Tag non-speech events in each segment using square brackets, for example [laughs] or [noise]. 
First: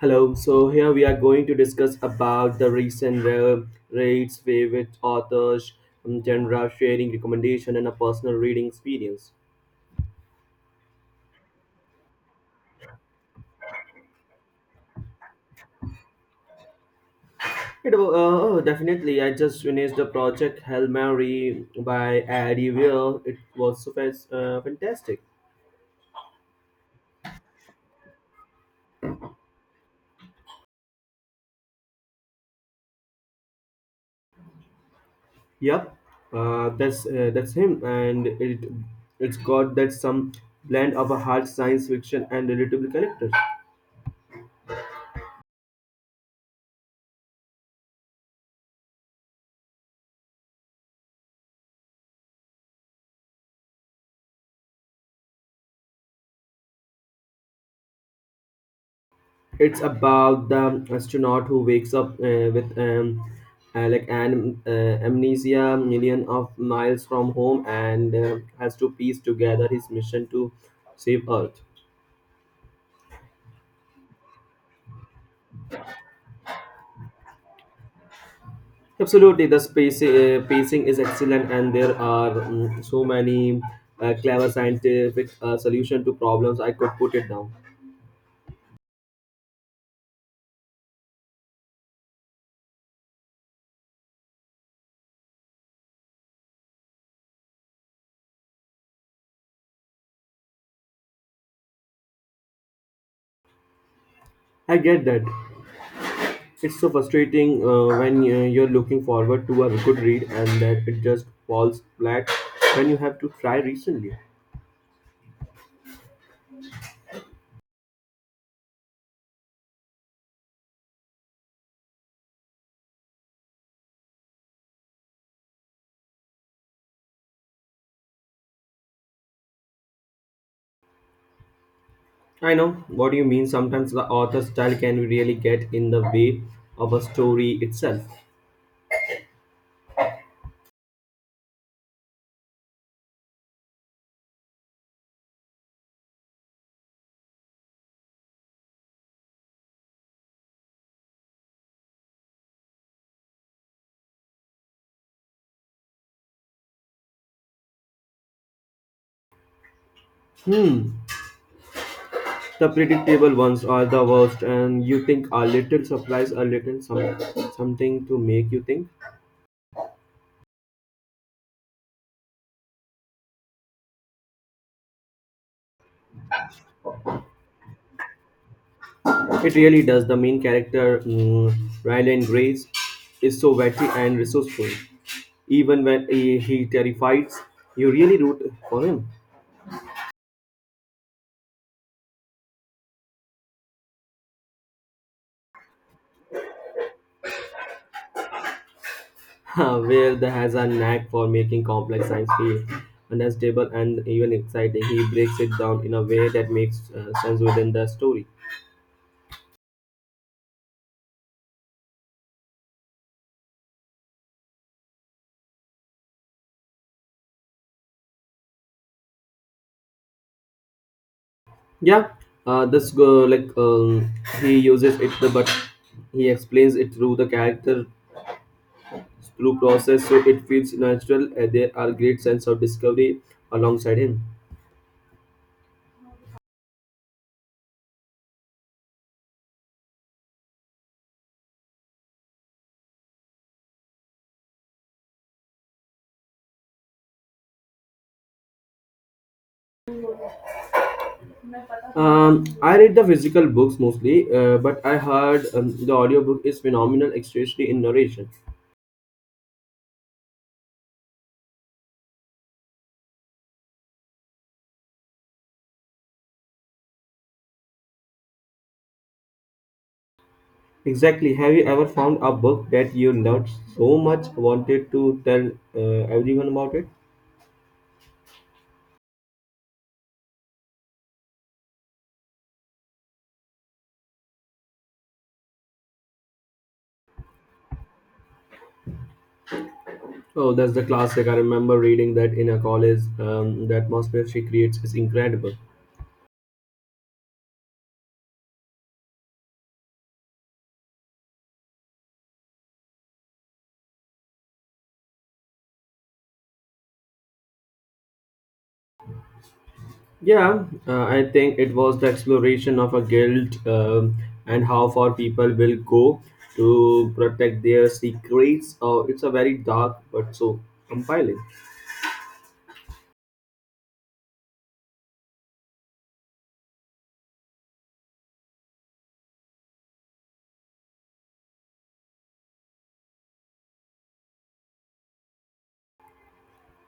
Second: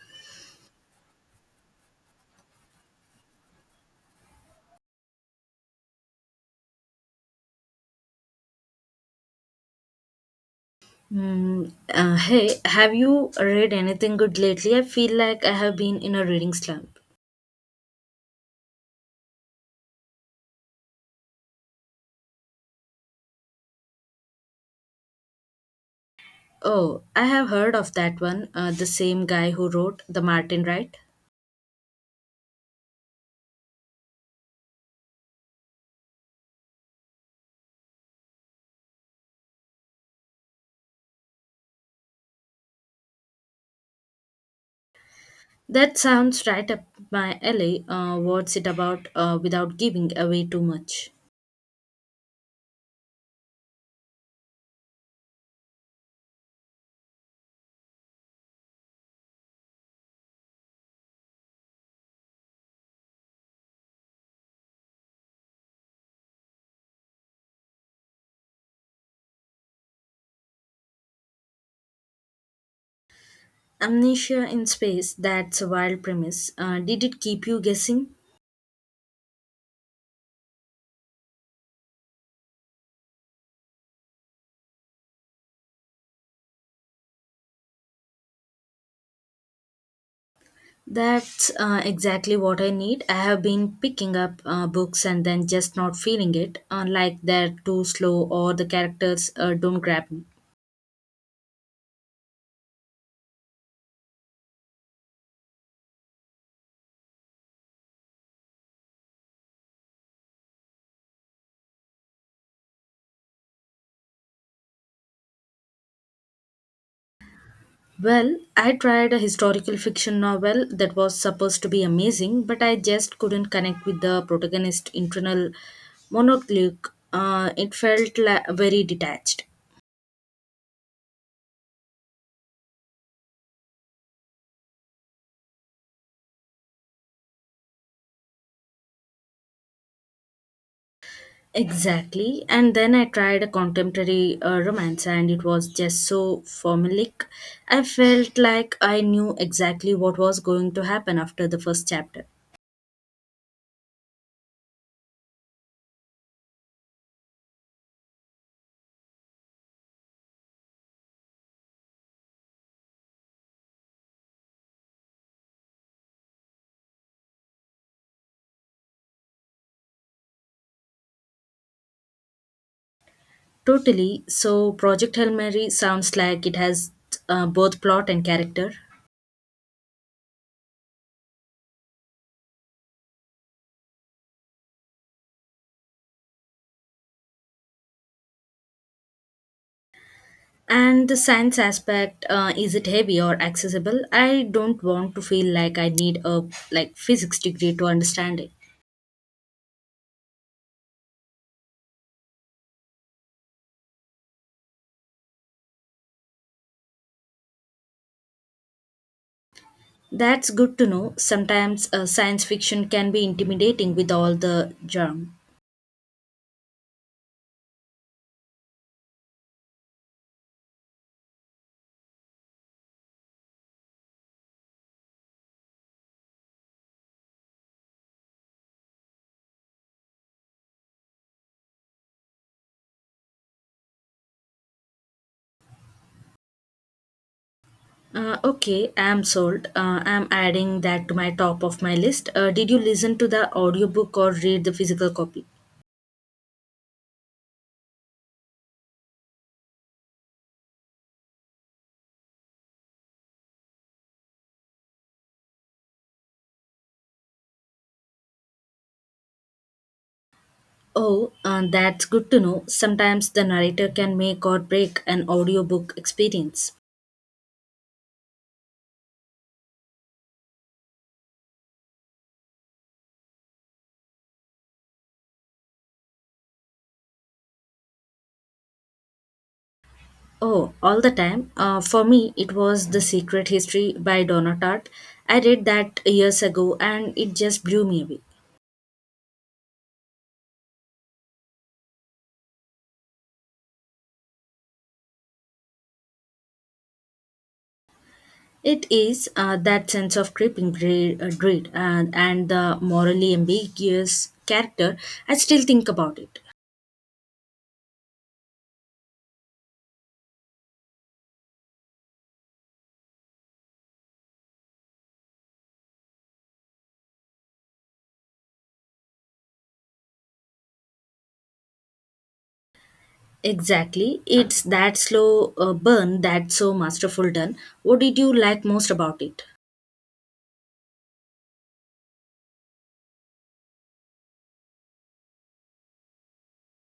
Hello. So here we are going to discuss about the recent rates, favorite authors, genre, sharing recommendation, and a personal reading experience. Hey, have you read anything good lately? I feel like I have been in a reading slump. Oh, definitely. I just finished the project Hail Mary by Eddie Weir. It was so fantastic. Oh, I have heard of that one, the same guy who wrote The Martin, right? Yep, that's him, and it's got that some blend of a hard science fiction and relatable characters. That sounds right up my alley. What's it about without giving away too much? It's about the astronaut who wakes up with like an amnesia, million of miles from home, and has to piece together his mission to save Earth. Amnesia in Space, that's a wild premise. Did it keep you guessing? Absolutely, the space pacing is excellent, and there are so many clever scientific solution to problems. I could put it down. That's exactly what I need. I have been picking up books and then just not feeling it, like they're too slow or the characters don't grab me. I get that. It's so frustrating when you're looking forward to a good read and that it just falls flat when you have to try recently. Well, I tried a historical fiction novel that was supposed to be amazing, but I just couldn't connect with the protagonist's internal monologue. It felt very detached. I know what do you mean. Sometimes the author's style can really get in the way of a story itself. Exactly. And then I tried a contemporary romance, and it was just so formulaic. I felt like I knew exactly what was going to happen after the first chapter. Hmm. The predictable ones are the worst, and you think a little surprise, a little some, something to make you think. Totally. So, Project Hail Mary sounds like it has both plot and character. It really does. The main character, Ryland Grace, is so witty and resourceful even when he terrifies, you really root for him. And the science aspect, is it heavy or accessible? I don't want to feel like I need a like physics degree to understand it. [laughs] Where the has a knack for making complex science feel understandable and even exciting. He breaks it down in a way that makes sense within the story. That's good to know. Sometimes science fiction can be intimidating with all the jargon. Yeah, this go like he uses it, the, but he explains it through the character through process, so it feels natural. And there are great sense of discovery alongside him. Okay, I'm sold. I'm adding that to my top of my list. Did you listen to the audiobook or read the physical copy? I read the physical books mostly, but I heard the audiobook is phenomenal, especially in narration. Oh, that's good to know. Sometimes the narrator can make or break an audiobook experience. Exactly. Have you ever found a book that you loved so much, wanted to tell everyone about it? Oh, all the time. For me, it was The Secret History by Donna Tartt. I read that years ago and it just blew me away. Oh, that's the classic. I remember reading that in a college. The atmosphere she creates is incredible. It is, that sense of creeping dread, dread and the morally ambiguous character. I still think about it. Yeah, I think it was the exploration of a guild and how far people will go to protect their secrets. It's a very dark but so compiling. Exactly. It's that slow burn that's so masterful done. What did you like most about it?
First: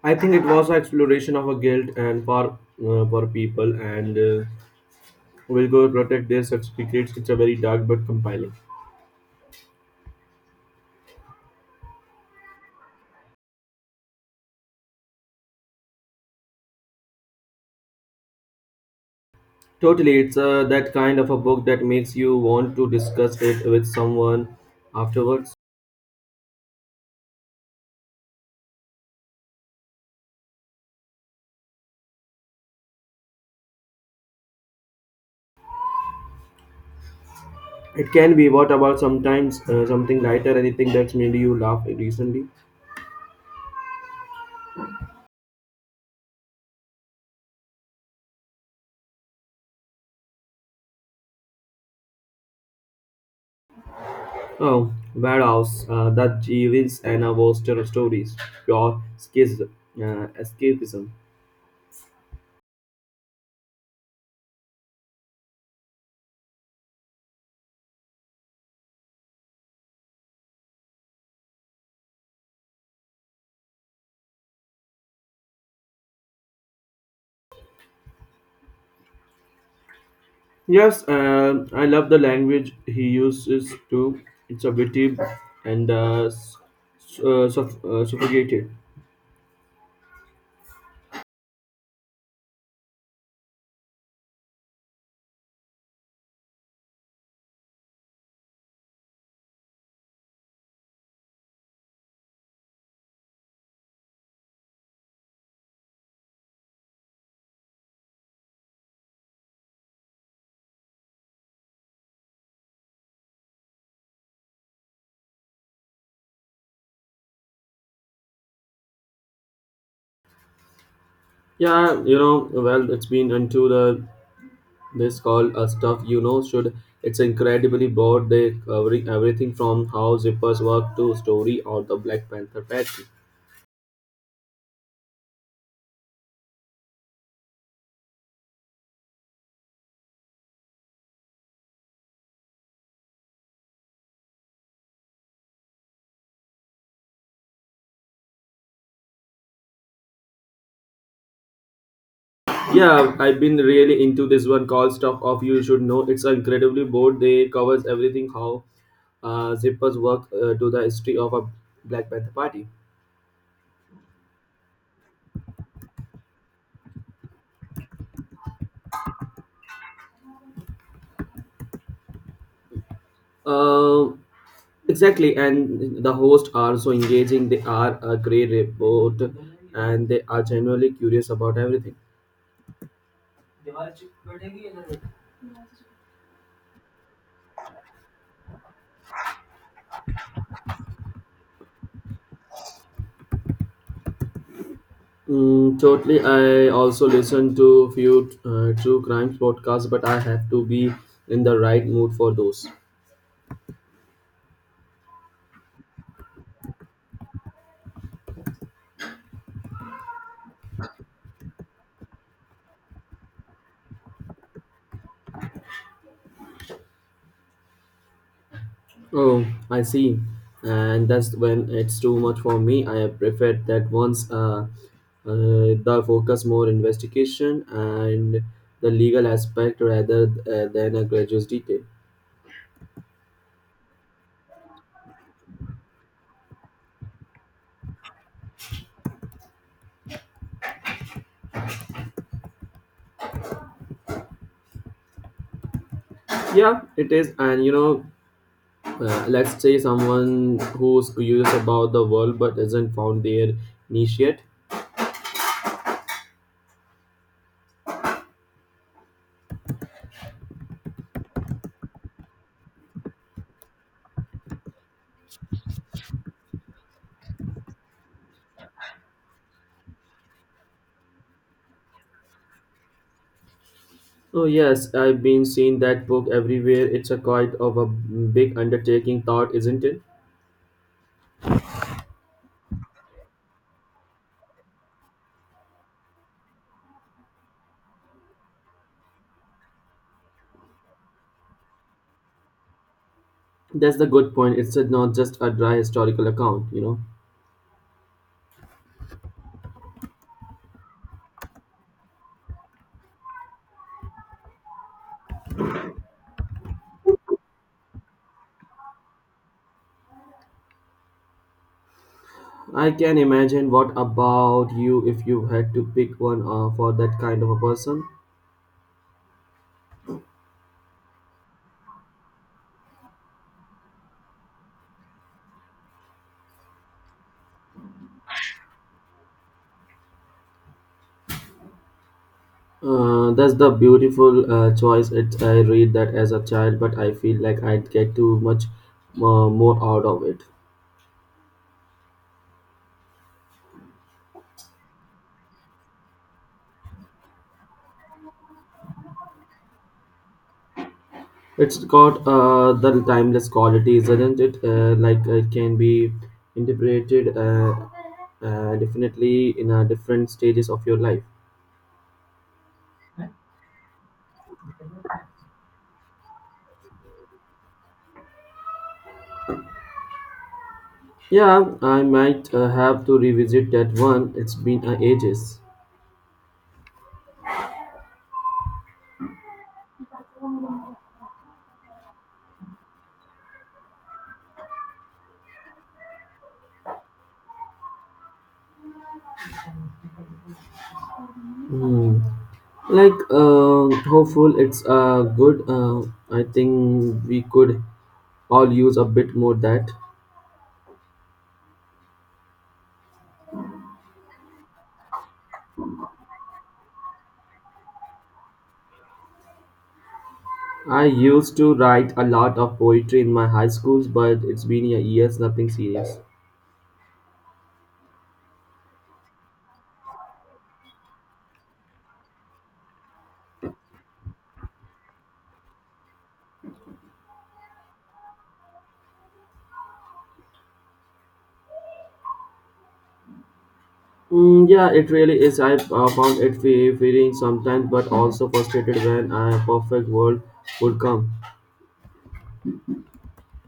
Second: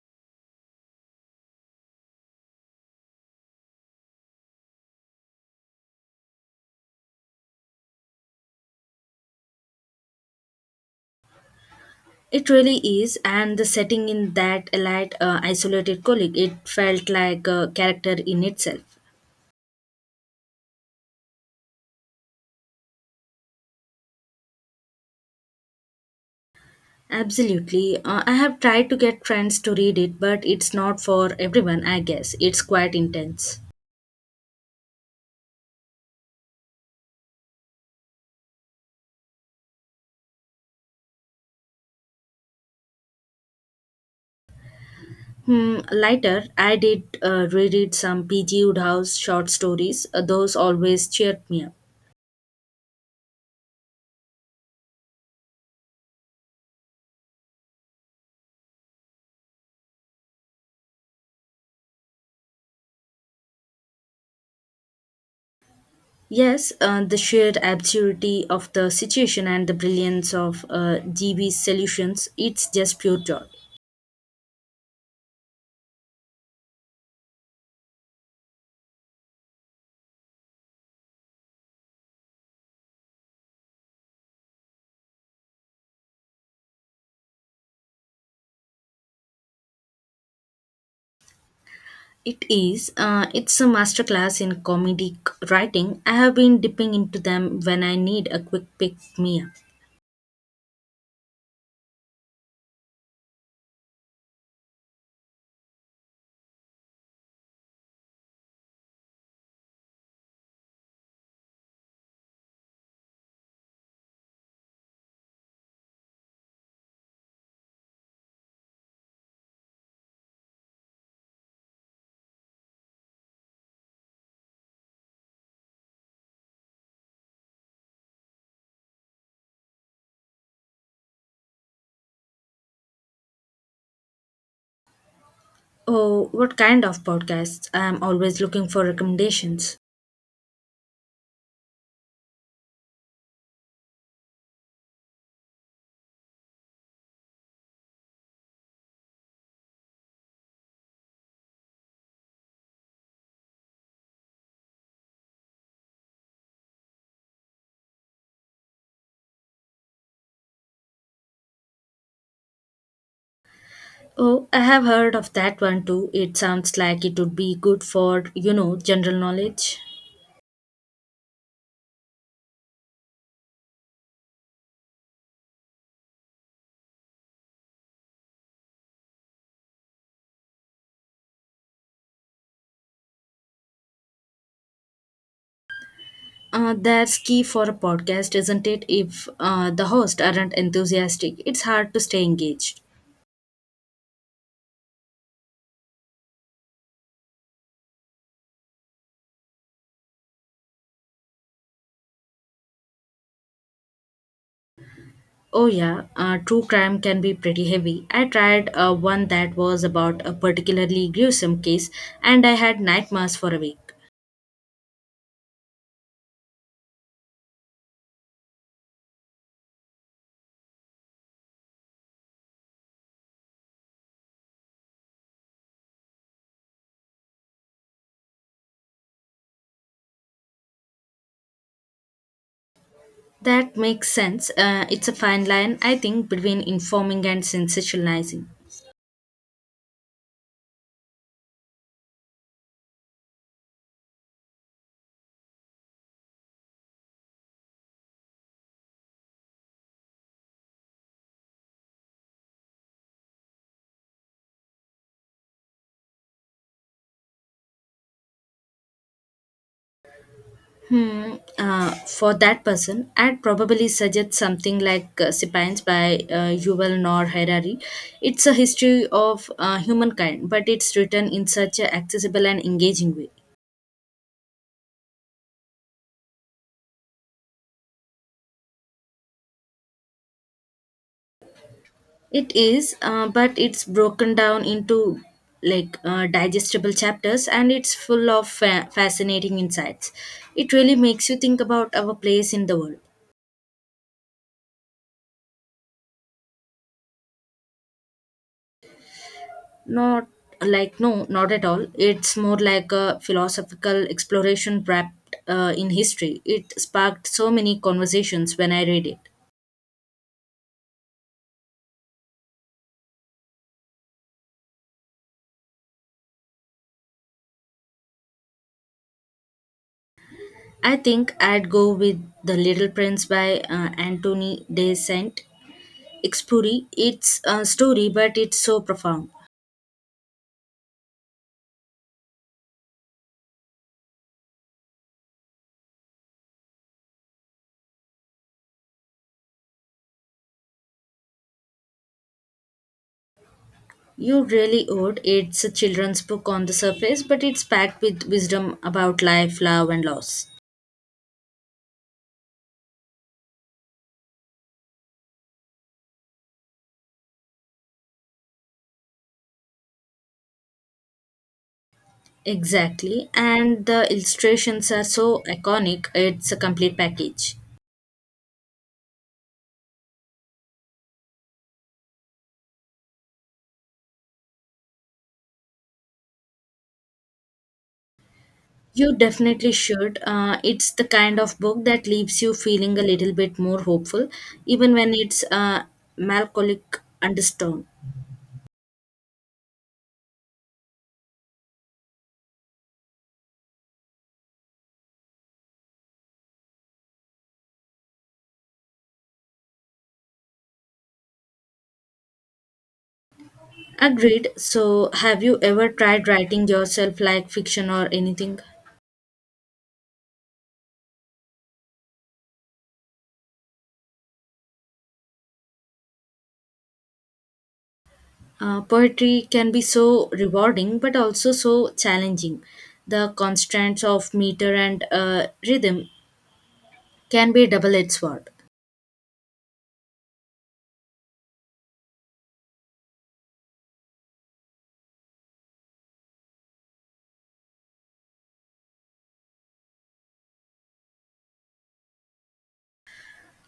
I think it was an exploration of a guild and for people and will go protect their secrets. It's a very dark but compiling. It really is, and the setting in that light, isolated colleague, it felt like a character in itself. Totally, it's that kind of a book that makes you want to discuss it with someone afterwards. Absolutely. I have tried to get friends to read it, but it's not for everyone, I guess. It's quite intense. It can be. What about sometimes something lighter? Anything that's made you laugh recently? Hmm, later, I did reread some P.G. Woodhouse short stories. Those always cheered me up. Oh, warehouse, the Jeevils and our Worcester stories, pure escapism. Yes, the sheer absurdity of the situation and the brilliance of GB's solutions, it's just pure joy. Yes, I love the language he uses too. It's a witty and suffocated. It is, it's a masterclass in comedic writing. I have been dipping into them when I need a quick pick me up. Yeah, you know, well, it's been into the this called a stuff you know should. It's incredibly broad. They covering everything from how zippers work to story or the Black Panther pattern. Oh, what kind of podcasts? I am always looking for recommendations. Yeah, I've been really into this one called Stuff of You Should Know. It's incredibly broad. They covers everything how zippers work to the history of a Black Panther party. Oh, I have heard of that one too. It sounds like it would be good for, you know, general knowledge. Uh, exactly, and the hosts are so engaging. They are a great report, and they are genuinely curious about everything. That's key for a podcast, isn't it? If the hosts aren't enthusiastic, it's hard to stay engaged. Totally. I also listen to few true crime podcasts, but I have to be in the right mood for those. Oh, yeah, true crime can be pretty heavy. I tried one that was about a particularly gruesome case, and I had nightmares for a week. Oh, I see. And that's when it's too much for me. I prefer that once the focus more investigation and the legal aspect rather than a gradual detail. That makes sense. It's a fine line, I think, between informing and sensationalizing. Yeah, it is. And you know, let's say someone who's curious about the world but isn't found their niche yet. Hmm. For that person, I'd probably suggest something like Sapiens by Yuval Noah Harari. It's a history of humankind, but it's written in such an accessible and engaging way. Oh yes, I've been seeing that book everywhere. It's a quite of a big undertaking thought, isn't it? It is, but it's broken down into like digestible chapters, and it's full of fascinating insights. It really makes you think about our place in the world. That's the good point. It's not just a dry historical account, you know. Not like, no, not at all. It's more like a philosophical exploration wrapped in history. It sparked so many conversations when I read it. I can imagine what about you if you had to pick one for that kind of a person. I think I'd go with The Little Prince by Anthony de Saint Exupéry. It's a story, but it's so profound. That's the beautiful choice. It, I read that as a child, but I feel like I'd get too much more out of it. You really would. It's a children's book on the surface, but it's packed with wisdom about life, love, and loss. It's got the timeless quality, isn't it? Like it can be interpreted definitely in different stages of your life. Exactly, and the illustrations are so iconic, it's a complete package. Yeah, I might have to revisit that one. It's been ages. You definitely should. It's the kind of book that leaves you feeling a little bit more hopeful, even when it's melancholic undertone. Hmm. Like hopeful, it's good. I think we could all use a bit more that. Agreed. So, have you ever tried writing yourself like fiction or anything? I used to write a lot of poetry in my high schools, but it's been years, nothing serious. Poetry can be so rewarding but also so challenging. The constraints of meter and rhythm can be a double edged sword. Mm, yeah, it really is. I found it feeling sometimes, but also frustrated when a perfect world would come.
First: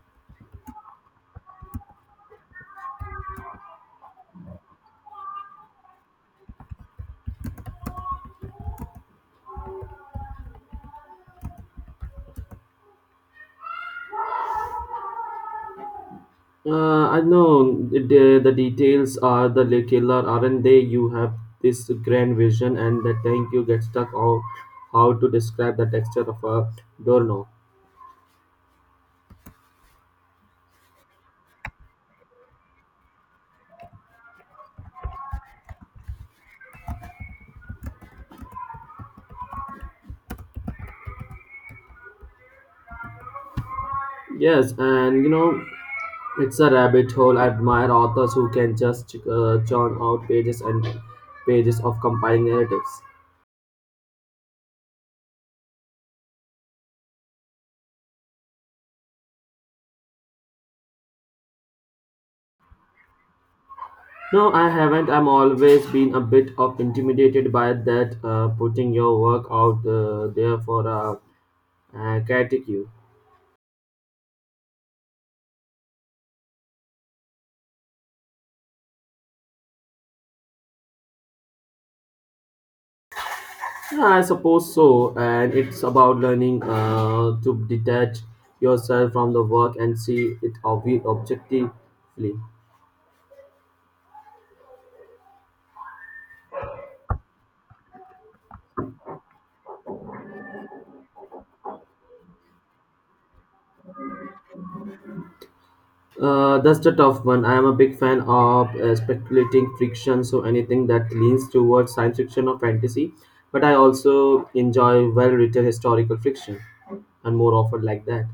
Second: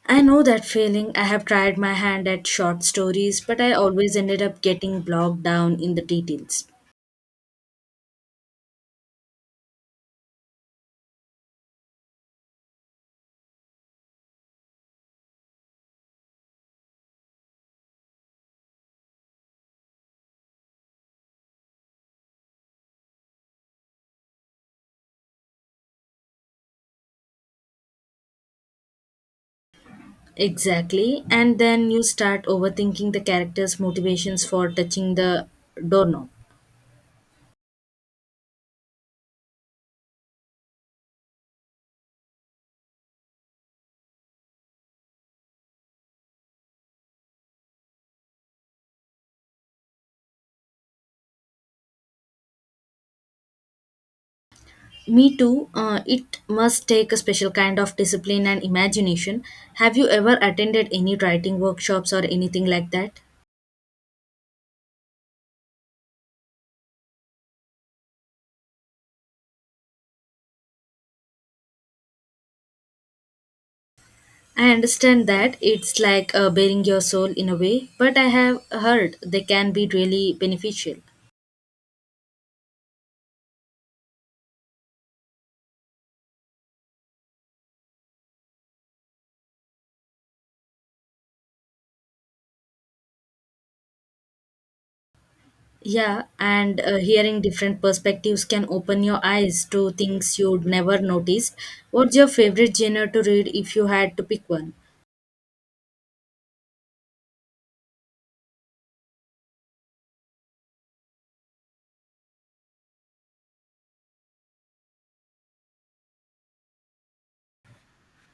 I know that feeling. I have tried my hand at short stories, but I always ended up getting bogged down in the details. I know it, the details are the killer, aren't they? You have this grand vision, and the tank you get stuck on how to describe the texture of a doorknob. Exactly. And then you start overthinking the character's motivations for touching the doorknob. Yes, and you know, it's a rabbit hole. I admire authors who can just churn out pages and pages of compiling narratives. Me too. It must take a special kind of discipline and imagination. Have you ever attended any writing workshops or anything like that? No, I haven't. I'm always been a bit of intimidated by that putting your work out there for a critique you. I understand that it's like bearing your soul in a way, but I have heard they can be really beneficial. Yeah, I suppose so. And it's about learning to detach yourself from the work and see it objectively. Yeah, and hearing different perspectives can open your eyes to things you'd never noticed. What's your favorite genre to read if you had to pick one? That's the tough one. I am a big fan of speculating fiction, so anything that leans towards science fiction or fantasy. But I also enjoy well-written historical fiction, and more often like that.